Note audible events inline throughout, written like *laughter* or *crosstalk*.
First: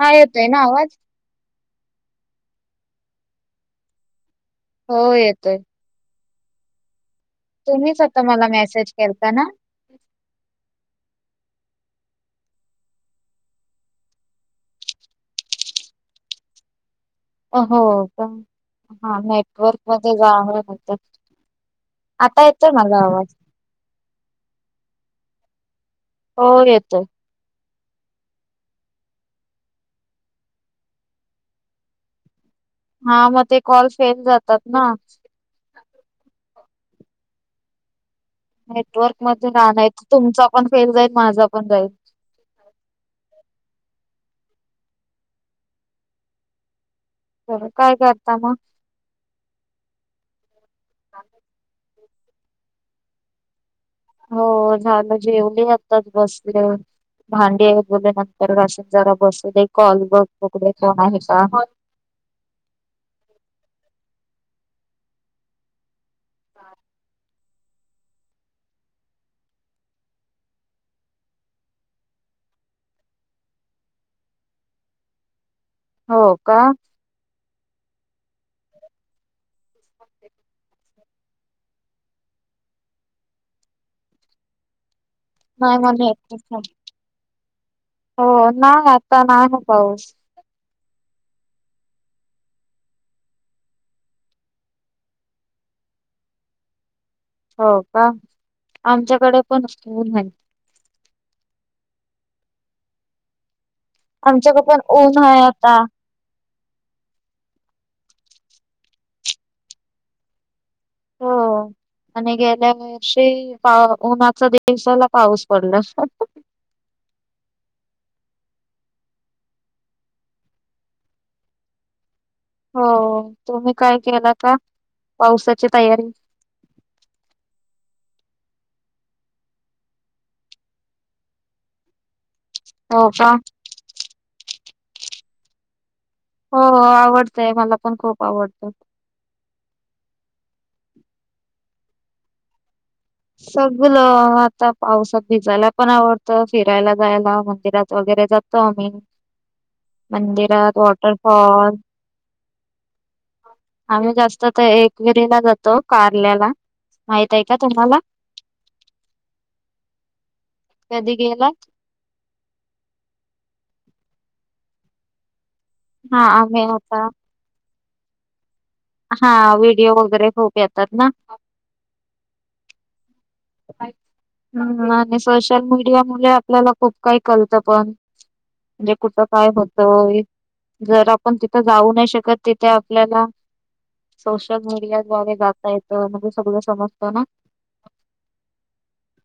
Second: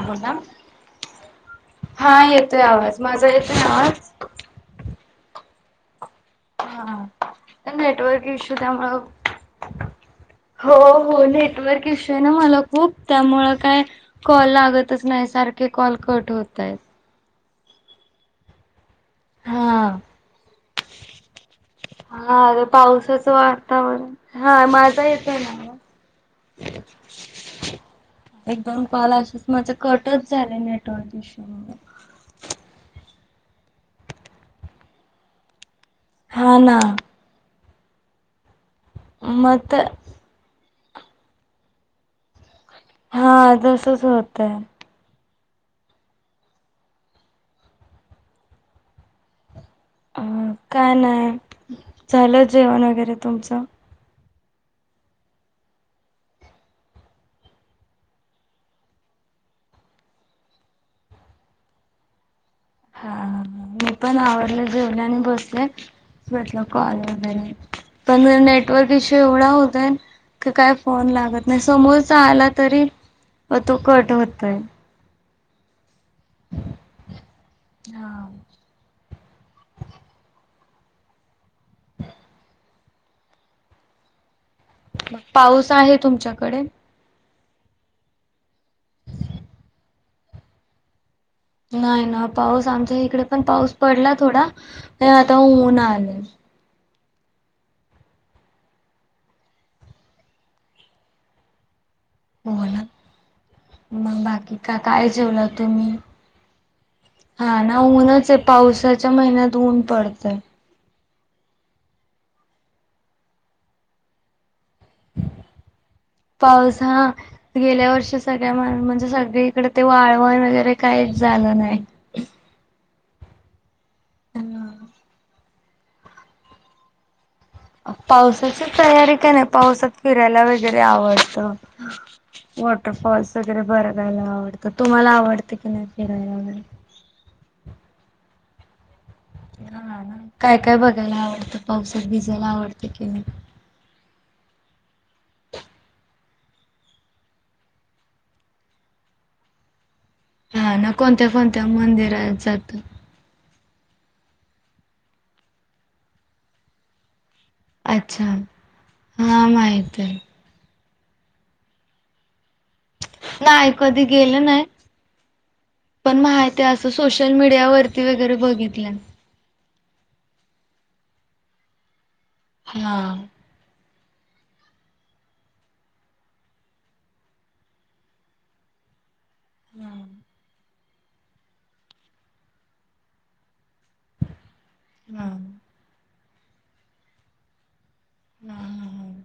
हा बोला. येतोय ना आवाज. हा येतोय आवाज माझा येतोय आवाज हो येतोय. हा तुम्हीच आता नेटवर्क मला इशू मेसेज त्यामुळं केलता ना? हो. हो नेटवर्क इशू आहे ना मला खूप त्यामुळे काय कॉल लागतच नाही सारखे कॉल कट होत आहेत. हो पण हा नेटवर्क हा. मध्ये जावं *unintelligible* आता हार येतोय माझा पावसाचं आवाज? वातावरण हा माझा येतोय ना आवाज हो येतोय एक दोन कॉल असच माझ कटच झालंय नेटवर्क इशू मुळे. हा मग ते कॉल फेल जातात ना. हो ना. नेटवर्क मध्ये मग रा ते नाही तर तुमचा पण फेल जाईल माझा पण जाईल. हा तसच होतय. काय करता मग? अ काय नाही झालं जेवण वगैरे तुमचं? हो झालं जेवली आत्ताच बसले होते. भांडी वगैरे नंतर घासी जरा बसू दे कॉल बघू दे कोण आहे का? *inaudible* हा मी पण आवरल जेवलं आणि बसले म्हटलं कॉल वगैरे. पण नेटवर्क इश्यु एवढा होतय क काय फोन लागत नाही समोरचा आला तरी तो कट होतय. हो का? हा... पाऊस नाही आहे *unintelligible* नाही. तुमच्याकडे? हो नाही आता नाही ना पाऊस. नाही ना पाऊस आमच्या इकडे पण पाऊस पडला थोडा आता ऊन आलय हो का आमच्याकडे पण ऊन हाय. बोला मंग बाकी आमच्याकडे का पण काय ऊन आहे जेवला आता. तुम्ही. हा ना ऊनच आहे पावसाच्या महिन्यात ऊन पडतंय. हो आणि गेल्या वर्षी पा उन्हाच. दिवसाला पाऊस पडला. *unintelligible* पाऊस हा गेल्या वर्षी सगळ्या म्हणजे सगळीकडे ते वाळवण वगैरे काहीच झालं नाही. हो तुम्ही काय केला का पावसाची तयारी. पावसाची तयारी का नाही पावसात फिरायला वगैरे आवडत. हो का? वॉटरफॉल्स वगैरे बरगायला आवडतं तुम्हाला आवडते की नाही. फिरायला वगैरे? हो हो आवडतय मला पण खूप आवडतं. हा काय काय बघायला आवडतं पावसात भिजायला आवडतं. की नाही? सगळं. आता पावसात भिजायला पण आवडतं फिरायला जायला मंदिरात वगैरे जातो आम्ही. *inaudible* हा मंदिरात ना कोणत्या कोणत्या वॉटरफॉल मंदिरात जाता आम्ही जास्त ते एकवेरीला जातो कारल्याला माहित आहे का तुम्हाला? अच्छा हा माहित आहे. कधी गेलात. नाही कधी गेलं नाही पण, हा माहित आम्ही अस आता सोशल मीडिया वरती. वगैरे बघित. हा व्हिडिओ वगैरे खूप येतात ना. हा... हम्म आणि सोशल मीडिया मु आपल्याला खूप काही कळतं पण, म्हणजे कुठ. काय होत हम्म. जर आपण तिथं जाऊ नाही शकत, तिथे आपल्याला सोशल मीडिया द्वारे जाता येतं म सगळं समजत ना. हम हम हम.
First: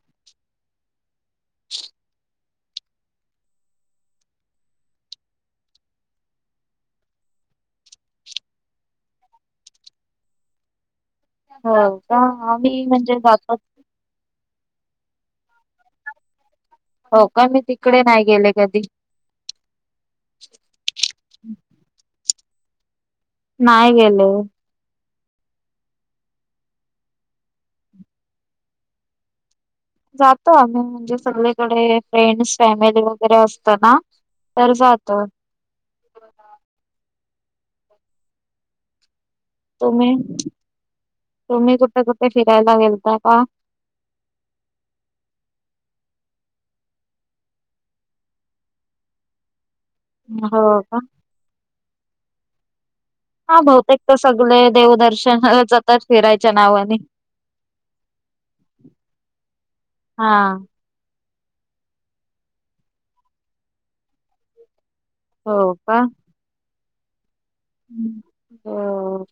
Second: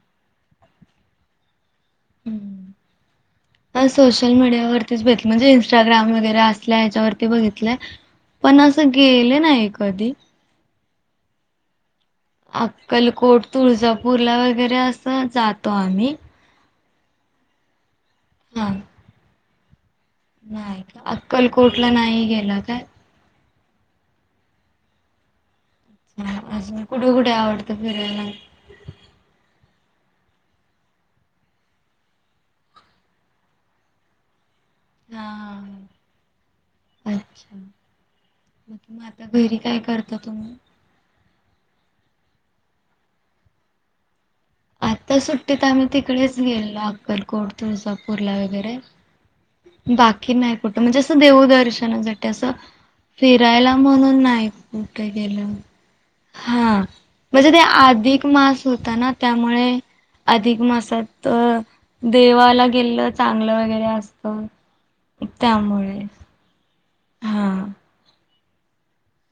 *unintelligible* हम्म. सोशल मीडियावरतीच बघितलं म्हणजे इं्स्टाग्राम वगैरे असल्या ह्याच्यावरती बघितलंय. पण असं गेलं नाही कधी. हो. का आम्ही म्हणजे अक्कलकोट, जातो तुळजापूरला वगैरे असं जातो आम्ही. हो का मी तिकडे नाही गेले हा कधी. नाही का अक्कलकोटला नाही गेला काय! नाही गेलो. म आजून कुठे कुठे आवडत फिरायला? जातो आम्ही म्हणजे, सगळीकडे फ्रेंड्स फॅमिली वगैरे असत ना. तर जातो. हा *unintelligible* अच्छा म मग आता घरी काय करता तुम्ही? तुम्ही कुठे कुठे फिरायला गेलता का? आता सुट्टीत आम्ही तिकडेच गेलो अक्कलकोट तुळजापूरला वगैरे. बाकी नाही हो कुठं का? म्हणजे, असं देवदर्शनासाठी असं हा फिरायला बहुतेक तर म्हणून नाही सगळे कुठे गेलं देवदर्शनाला जातात फिरायच्या हा. नावाने. म्हणजे ते अधिक मास होता, ना त्यामुळे हा अधिक मासात तर देवाला गेलं चांगलं वगैरे असत. हो का? त्यामुळे. हा हो.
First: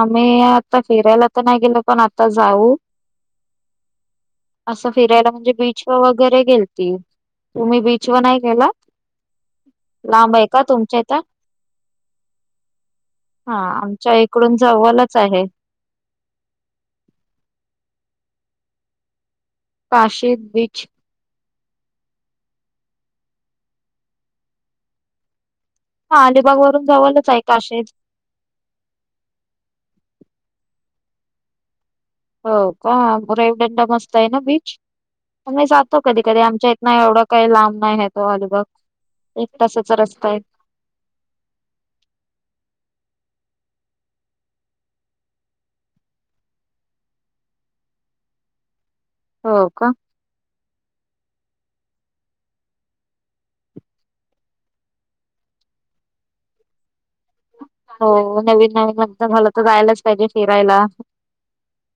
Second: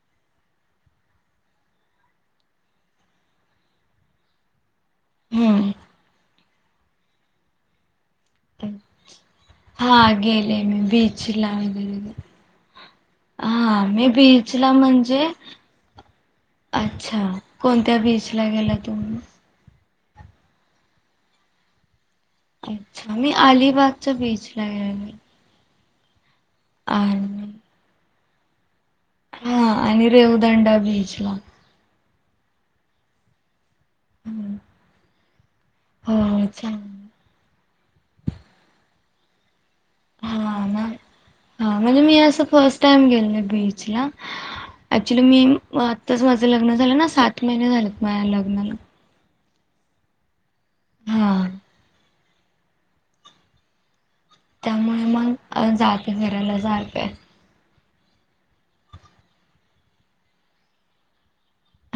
आम्ही आता फिरायला तर नाही गेलो पण आता जाऊ. असं फिरायला म्हणजे हम्म बीच व वगैरे गेलतील तुम्ही बीच, व नाही गेला हा लांब आहे गेले का मी तुमच्या इथ. बीचला वगैरे हा आमच्या इकड बिचला म्हणजे, अच्छा कोणत्या बीचला! बीचला गेला तुम्ही. कशेद बीच. अच्छा मी अलिबागच्या बीच ला गेलोय. हा अलिबाग वरून जवळच आहे काशेद. हा आणि रेवदांडा बीच ला. हो का रैवडंडा मस्त आहे ना हम्म. बीच. आम्ही जातो कधी कधी, हो आमच्या चांग इथन एवढा काही लांब नाही आहे तो अलीबाग. हा हा म्हणजे मी असं फर्स्ट टाइम गे. बीचला, एकचूलि मी आताच माझ लग्न झालं ना सात महिने झालं माझ्या लग्नाला. नाला. हो का. हां. त्यामुळे मग जाते फिरायला सारख आहे. हो नवीन नवीन लग्न झालं तर जायलाच पाहिजे फिरायला.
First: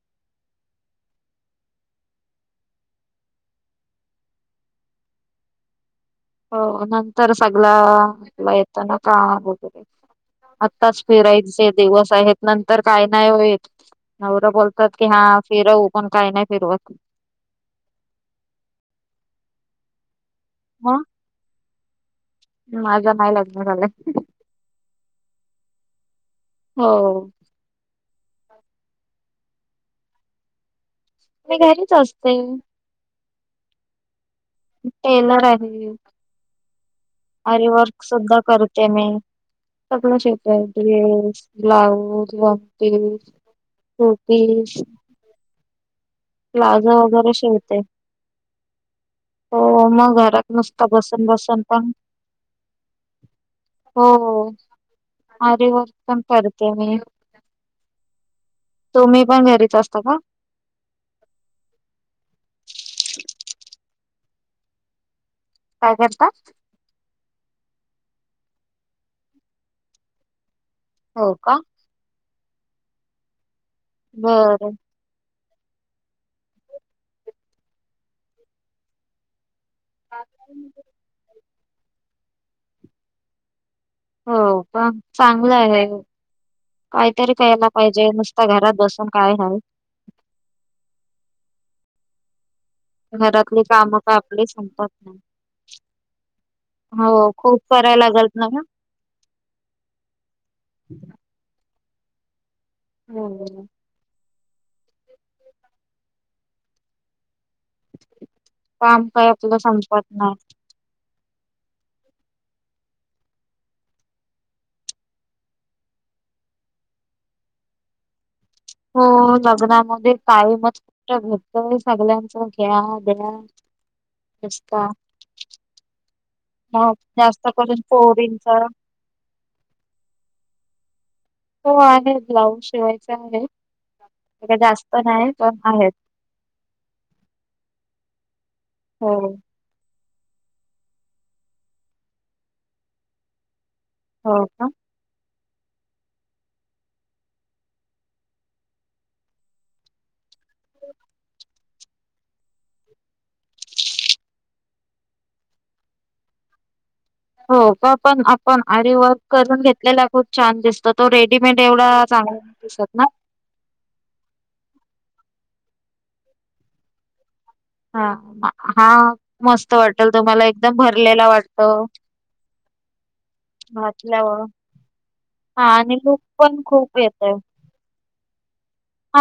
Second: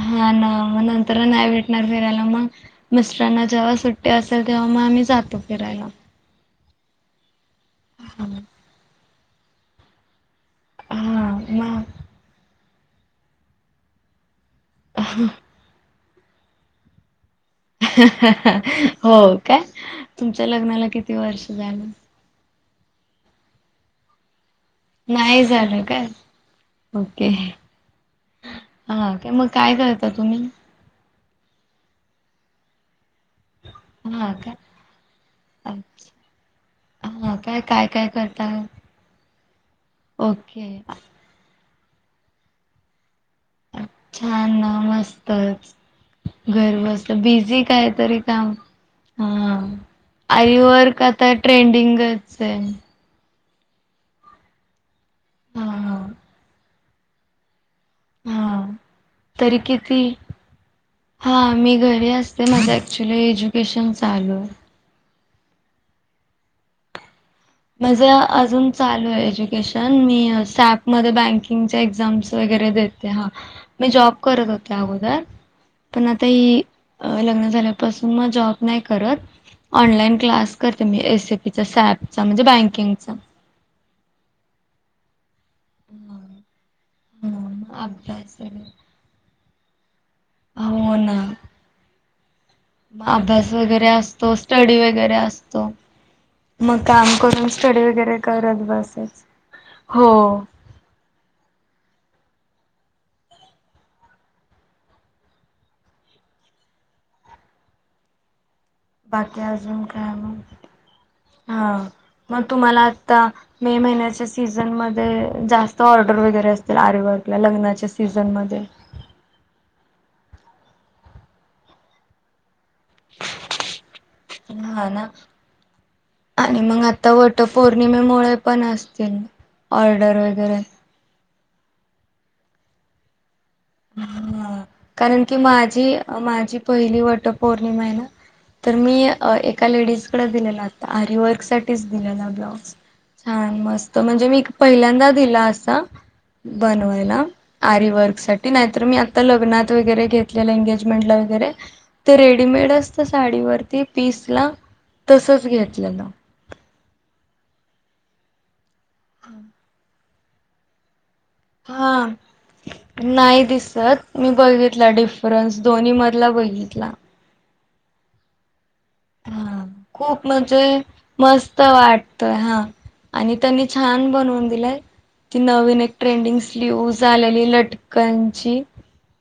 हा ना मग नंतर नाही भेटणार फिरायला मग मिस्टरांना जेव्हा सुट्टी असेल तेव्हा मग आम्ही जातो फिरायला. हो नंतर हा सगळं येत ना काम वगैरे. आत्ताच हा फिरायचे मग दिवस आहेत नंतर काय नाही होईत. बोलतात की हा फिरवू पण काय नाही फिरवत हो काय तुमच्या लग्नाला किती वर्ष झालं? माझा नाही लग्न झालं. नाही झालं का हो ओके. हा मग काय करता तुम्ही? ते घरीच असतें. हा. काय टेलर आहे मी. अच्छा हा काय काय अरीवर्क काय सुद्धा करता? करते मी. सगळं शिवता ओके येत आहे ड्रेस ब्लाऊज छान कुर्तीज मस्तच. घर प्लाझो बसल्या वगैरे बिझी शिवते. काय तरी काम हा हो मग घरात अरी नुसतं वर्क बसून आता बसून पण ट्रेंडिंगच आहे. हो हा आिवर् हा पण करते मी हा. तुम्ही पण तरी घरीच असता किती का? हा मी घरी असते माझं ऍक्च्युली एज्युकेशन चालू आहे. काय करता? माझे अजून चालू आहे एज्युकेशन मी सॅपमध्ये हो का? बँकिंगचे एक्झाम वगैरे मी जॉब करत होते बरं. अगोदर. पण आता ही लग्न झाल्यापासून मग जॉब नाही करत. ऑनलाइन क्लास करते मी एस एपीचा सॅपचा म्हणजे बँकिंगचा हो पण चांगलं आहे. काहीतरी हम्म, करायला पाहिजे अभ्यास नुसतं वगैरे. घरात बसून काय आहे. हो ना. मग अभ्यास घरातली वगैरे कामं काय असतो आपली स्टडी संपत वगैरे नाही. असतो. मग काम हो करून खूप स्टडी करायला वगैरे लागत ना ग. करत बसेच हो. हो. काम काय बाकी आपलं अजून संपत काय मग नाही. हा. मग तुम्हाला आता मे महिन्याच्या सीझन मध्ये जास्त ऑर्डर वगैरे असतील आरी वर्क लग्नाच्या सीझन मध्ये हो लग्नामध्ये कायम घटतंय सगळ्यांच या द्या रस्ता हा ना आणि मग आता वटर पौर्णिमेमुळे पोरींचा पण असतील ऑर्डर वगैरे हो आहे ब्लाऊज शिवायचा आहे. का जास्त कारण नाही की पण आहेत माझी माझी पहिली वट पौर्णिमा आहे ना? तर मी हो एका लेडीज कड दिलेलाता आरीवर्क साठीच दिलेला ब्लाऊज छान मस्त त म्हणजे मी हो का पहिल्यांदा दिला असा बनवायला आरी वर्क साठी नाही तर मी आता लग्नात वैगरे घेतले एंगेजमेंट ला वगैरे रेडीमेड असतं साडी वरती पीसला तसंच घेतलं. हो का पण आपण अरी वर्क करून घेतलेला खूप छान दिसतो. तो रेडीमेड हा एवढा चांगला नाही दिसत ना नाही दिसत मी बघितला डिफरन्स. दोन्ही मधला बघितला हा. हा हा मस्त वाटेल खूप तुम्हाला म्हणजे एकदम भरलेला मस्त वाटतो. वाटतय हा. आणि त्यांनी छान घातल्यावर बनवून दिलाय. ती हा नवीन एक आणि लुक ट्रेंडिंग पण स्लीव, खूप येतय आलेली लटकन.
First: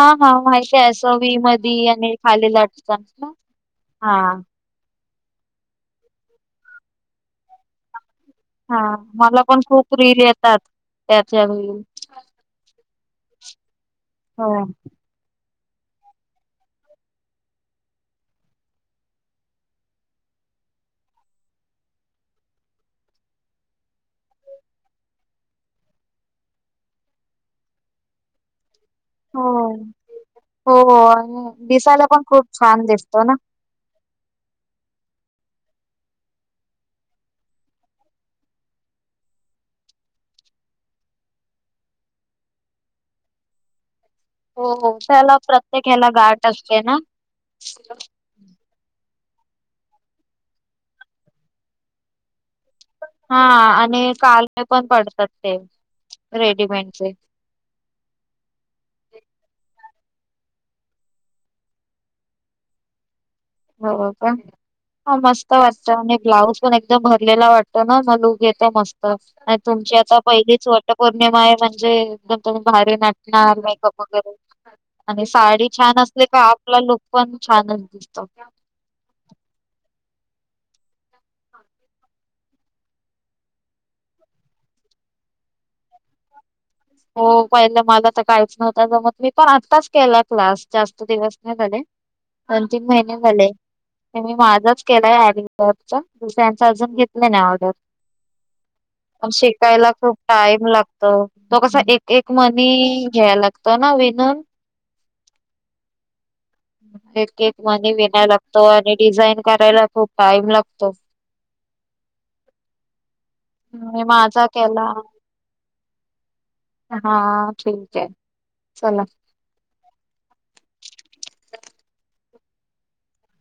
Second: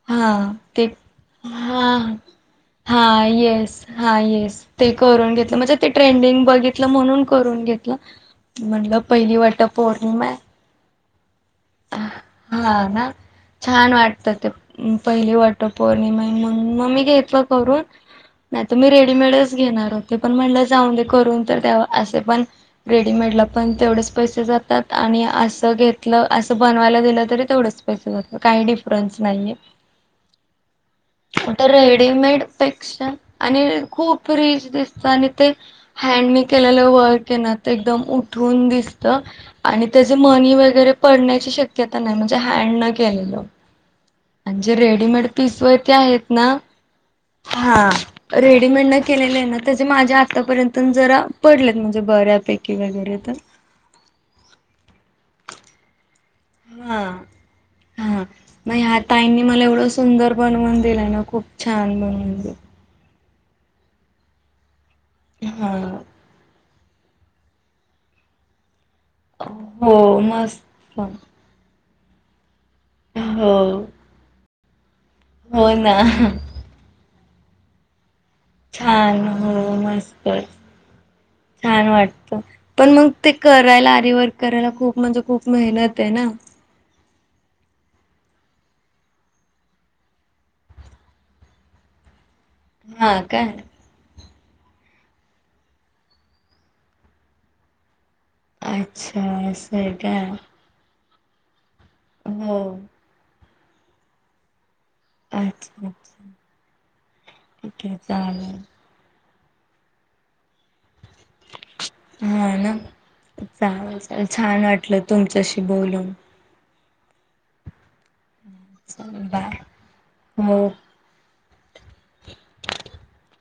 हा, माहिती ते आहे असं वी मधी आणि खाली लटकन हा ना येस हा येस ते करून घेतल, म्हणजे ते ट्रेंडंग बघित म्हणून करून घेतल. हा म्हणलं पहिली मला पण खूप रील वटपौर्णिमा आहे. येतात त्याच्या रील हा ना छान वाटतं ते हो पहिली वट पौर्णिमा आहे मग मी घेतलं करून. नाहीतर मी रेडीमेडच घेणार होते, पण म्हणलं जाऊ दे करून तर द्यावं असे पण रेडीमेड ला पण तेवढेच पैसे जातात आणि असं घेतलं असं बनवायला दिलं तरी तेवढेच पैसे जातात काही डिफरन्स नाहीये. हो हो आणि आता दिसायला पण रेडीमेड खूप छान पेक्षा दिसतो ना. आणि खूप फ्रीज दिसतं, आणि ते हँड नी केलेलं वर्क ये ना ते एकदम उठून दिसतं. आणि त्याचे मनी वगैरे पडण्याची शक्यता नाही म्हणजे हँड न केलेलं. आणि हो जे हो रेडीमेड त्याला पिस प्रत्येक वरती ह्याला आहेत गाठ ना? असते ना. हा रेडीमेड न केलेले आहे ना त्याचे माझे आतापर्यंत जरा पडलेत म्हणजे बऱ्यापैकी! वगैरे तर हा आणि काळे पण पडतात ते. हा रेडीमेडचे. हा मग ह्या ताईंनी मला एवढं सुंदर बनवून दिलं ना खूप छान बनवून दिलं. हो हो का, हा मस्त वाटतं आणि ब्लाउज पण एकदम भरलेला वाटतो ना मग लूक येतो मस्त. हो तुमची आता मस्त पहिलीच वट हो. पौर्णिमा आहे म्हणजे तुम्ही भारी नटणार मेकअप वगैरे आणि हो साडी ना छान असली का आपला लुक पण छानच दिसतो. छान हो मस्तच. छान वाटतं पण मग ते करायला आरिवर्क करायला खूप म्हणजे खूप मेहनत आहे- - ना? हो पहिला मला तर काहीच नव्हतं जमत मी पण आत्ताच केलाय क्लास जास्त दिवस नाही झाले. दोन तीन हा महिने झाले. काय ते मी माझाच केलाय आरी वर्कचा दुसऱ्यांच अजून घेतली नाही ऑर्डर! अच्छा पण असं शिकायला आहे खूप काय टाईम लाग तो. तो कसा एक एक हो मनी घ्याय लागतो ना विनून? अच्छा अच्छा. एक एक ठीक मनी आहे विनाय चालेल लागतो आणि डिझाईन करायला खूप टाइम लागतो. *inaudible* हा ना मी चांगलं‌ माझा छान केला वाटलं तुमच्याशी बोलून! हा ठीक आहे. चला. चालेल बाय. *inaudible*